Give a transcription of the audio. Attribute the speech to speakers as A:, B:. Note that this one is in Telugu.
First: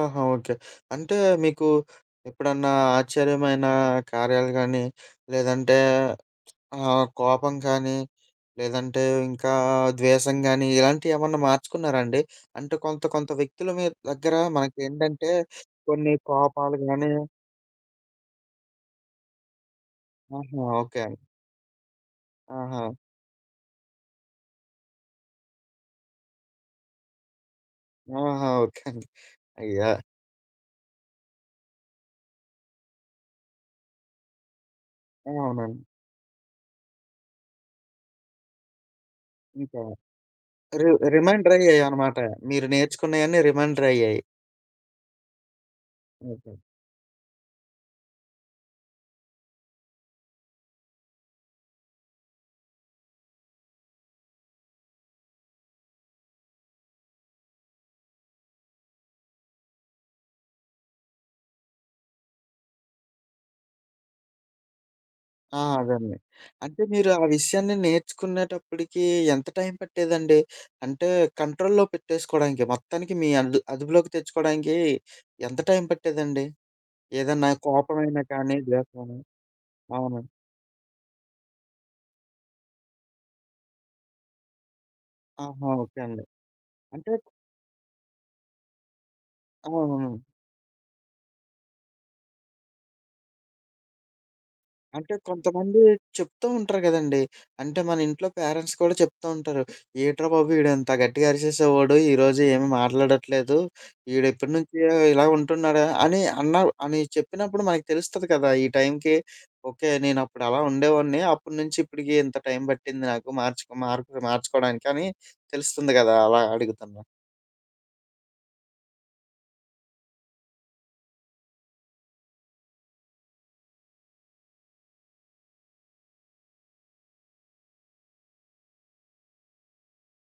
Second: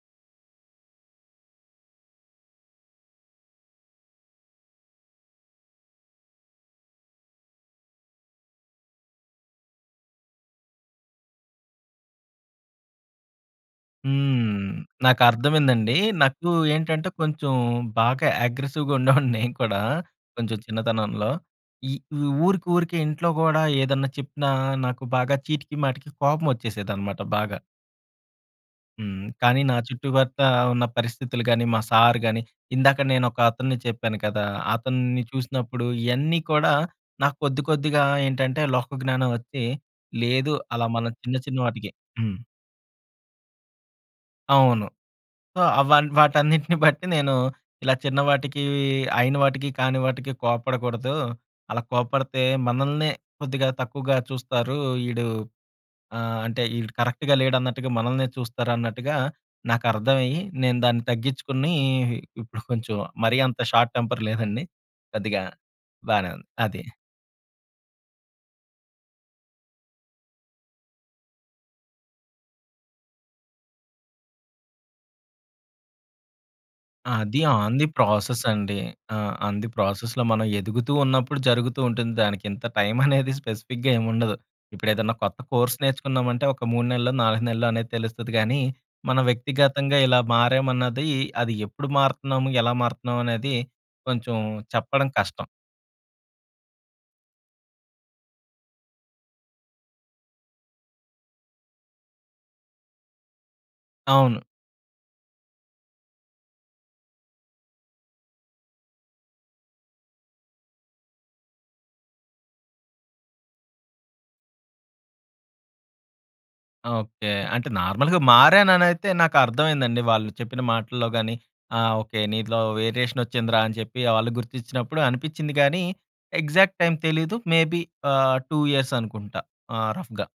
A: ఆహా! ఓకే. అంటే మీకు, ఎప్పుడన్నా ఆశ్చర్యమైన కార్యాలు గానీ, లేదంటే ఆహ్, కోపం గానీ, లేదంటే ఇంకా ద్వేసం గానీ ఇలాంటియేమన్నా మార్చుకున్నారాండి? అంటే కొంత, కొంత వ్యక్తులు మీ దగ్గర
B: హ్మ్.
A: మనకేంటంటే
B: నాకర్థమైందండి.
A: కొన్ని
B: నాకు
A: కోపాలు
B: ఏంటంటే
A: గాని
B: కొంచెం బాగా ఆగ్రెసివ్‌గా ఉండేవాడ్ని నేను కూడా. కొంచెం
A: ఆహా! ఓకే ఆన్
B: చిన్నతనంలో. ఈ ఊ
A: ఆహా!
B: ఊరికూరికే ఇంట్లో గూడా ఏదన్నా చెప్పినా, నాకు బాగా చీటికి మాటికి కోపమొచ్చేసేదన్నమాట బాగా.
A: ఆహా! ఓకే అండి.
B: హ్మ్. కానీ, నా
A: అయ్యో!
B: చుట్టుపక్క ఉన్న పరిస్థితులు గాని, మా సార్ గాని, ఇందాక నేను ఒకతన్ని చెప్పాను కదా! అతన్ని
A: అవునండి.
B: చూసినప్పుడు ఇయన్నీ కూడా నాకు కొద్ది, కొద్దిగా ఏంటంటే లోక‌జ్ఞానం వచ్చి,
A: ఇంకా
B: లేదు అలా
A: రి
B: మళ్ళ చిన్న,
A: రిమైండర్
B: చిన్న వాటికి
A: అయ్యాయనమాట.
B: హ్మ్.
A: మీరు నేర్చుకున్నయన్నీ రిమైండరయ్యాయి.
B: అవును. సో, అవ
A: ఓకే.
B: వాటన్నిటిని బట్టి నేను, ఇలా చిన్నవాటికి అయిన వాటికి కాని వాటికీ కోప్పడకూడదు. అలా కోప్పడితే, మనల్నే కొద్దిగా తక్కువగా చూస్తారు. ఈడు ఆహ్, అంటే ఈడు కరెక్ట్‌గా లేడు అన్నట్టుగా మనల్నే చూస్తారన్నట్టుగా, నాకర్థమయ్యి, నేను దాన్ని తగ్గిచ్చుకుని ఇప్పుడు కొంచెం మరీ అంత షార్ట్ టెంపర్ లేదండి. కొద్దిగా
A: ఆ! అదండి.
B: బానే ఉంది.
A: అంటే,
B: అది.
A: మీరు ఆ విషయాన్ని నేర్చుకునేటప్పటికి ఎంత టైం పట్టేదండి? అంటే, కంట్రోల్లో పెట్టేసుకోడానికి మొత్తానికి మీ అందు అదుపులోకి తెచ్చుకోడానికి, ఎంత టైం పట్టేదండి?
B: అది
A: ఏదన్నా
B: ఆన్ ది
A: కోపం అయిన
B: ప్రాసెస్
A: కానీ,
B: అండి.
A: ద్వేసం
B: ఆ
A: అయిన.
B: ఆన్ ది ప్రాసెస్‌లో,
A: అవునా?
B: మనం ఎదుగుతూ ఉన్నప్పుడు జరుగుతూ ఉంటుంది. దానికి ఇంత టైం అనేది స్పెసిఫిక్‌గా ఏముండదు. ఇప్పుడు ఏదైనా కొత్త
A: ఆహా!
B: కోర్స్
A: ఓకే అండి.
B: నేర్చుకున్నామంటే ఒక 3
A: అంటే
B: నెల్లో, 4 నెల్లో అనేది తెలుస్తది గానీ, మనం
A: అవును.
B: వ్యక్తిగతంగా ఇలా
A: అవును.
B: మారామన్నది, అది ఎప్పుడు మారతన్నాము ఎలా మారతన్నాం అనేది కొంచెం చెప్పడం
A: అంటే
B: కష్టం.
A: కొంతమంది చెప్తూ ఉంటరు గదండీ! అంటే, మన ఇంట్లో పేరెంట్స్ కూడా చెప్తూ ఉంటరు. ఏంట్రా బాబు ఈడింత గట్టిగా అరిశేసేవాడు, ఈరోజు ఏమీ మాట్లాడట్లేదు.
B: అవును.
A: ఈడెప్పటి నుంచి ఇలా ఉంటున్నాడా? అని అన్నా అని చెప్పినప్పుడు మనకు తెలుస్తది కదా! ఈ టైంకి, ఓకే నేనప్పుడు అలా ఉండేవాడిని. అప్పడు నుంచి ఇప్పటికి ఇంత టైం పట్టింది నాకు మార్చుకో మార్ మార్చుకోవడానికని తెలుస్తుంది గదా అలా అడుగుతున్నా.
B: ఓకే. అంటే, నార్మల్‌గా మారాననైతే నాకర్థమైందండి. వాళ్ళు చెప్పిన మాటల్లో గాని అహ్, ఓకే నీలో వేరియేషన్ వచ్చిందిరా, అని చెప్పి వాళ్ళు గుర్తించినప్పుడు అనిపిచ్చింది గానీ, ఎగ్జాక్ట్ టైం తెలీదు. మేబి ఆహ్, 2 ఇయర్స్ అనుకుంటా ఆహ్, రఫ్‌గా.